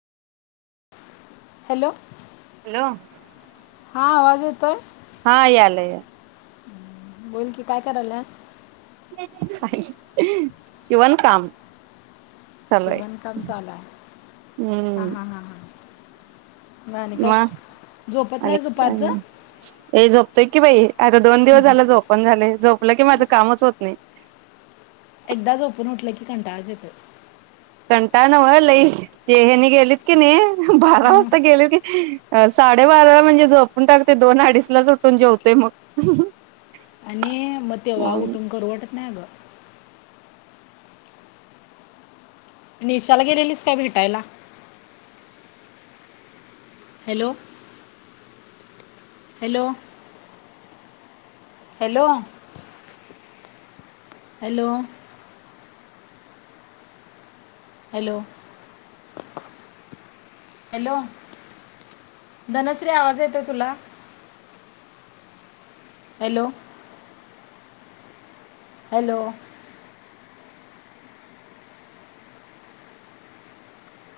Hello hello हा आवाज येतोय? हा यायला या बोल की काय करायल्यास? शिवणकाम शिवणकाम चालूय हा हम्म. हा हा. म झोपत आणि नाहीस काय दुपारचं म हे झोपतोय की बाई आता दोन दिवस झाल झोपन झालय झोपल की माझ कामच होत नाय. एकदा झोपून उठल की कंटाळाच येतोय त्या नव्ह लय ह्यांनी गेलीत की नाय. बारा वाजता गेलो की, अ साडेबाराला म्हणजे झोपून टाकतोय दोन अडीच लाच उटून जेवतोय मग आणि मग तेव्हा उठून करू वाटत नाही अग. निशाला गेलेलीस काय भेटायला? Hello hello hello hello? Hello! Hello? Dhanashree आवाज येतोय तुला? हॅलो! हॅलो!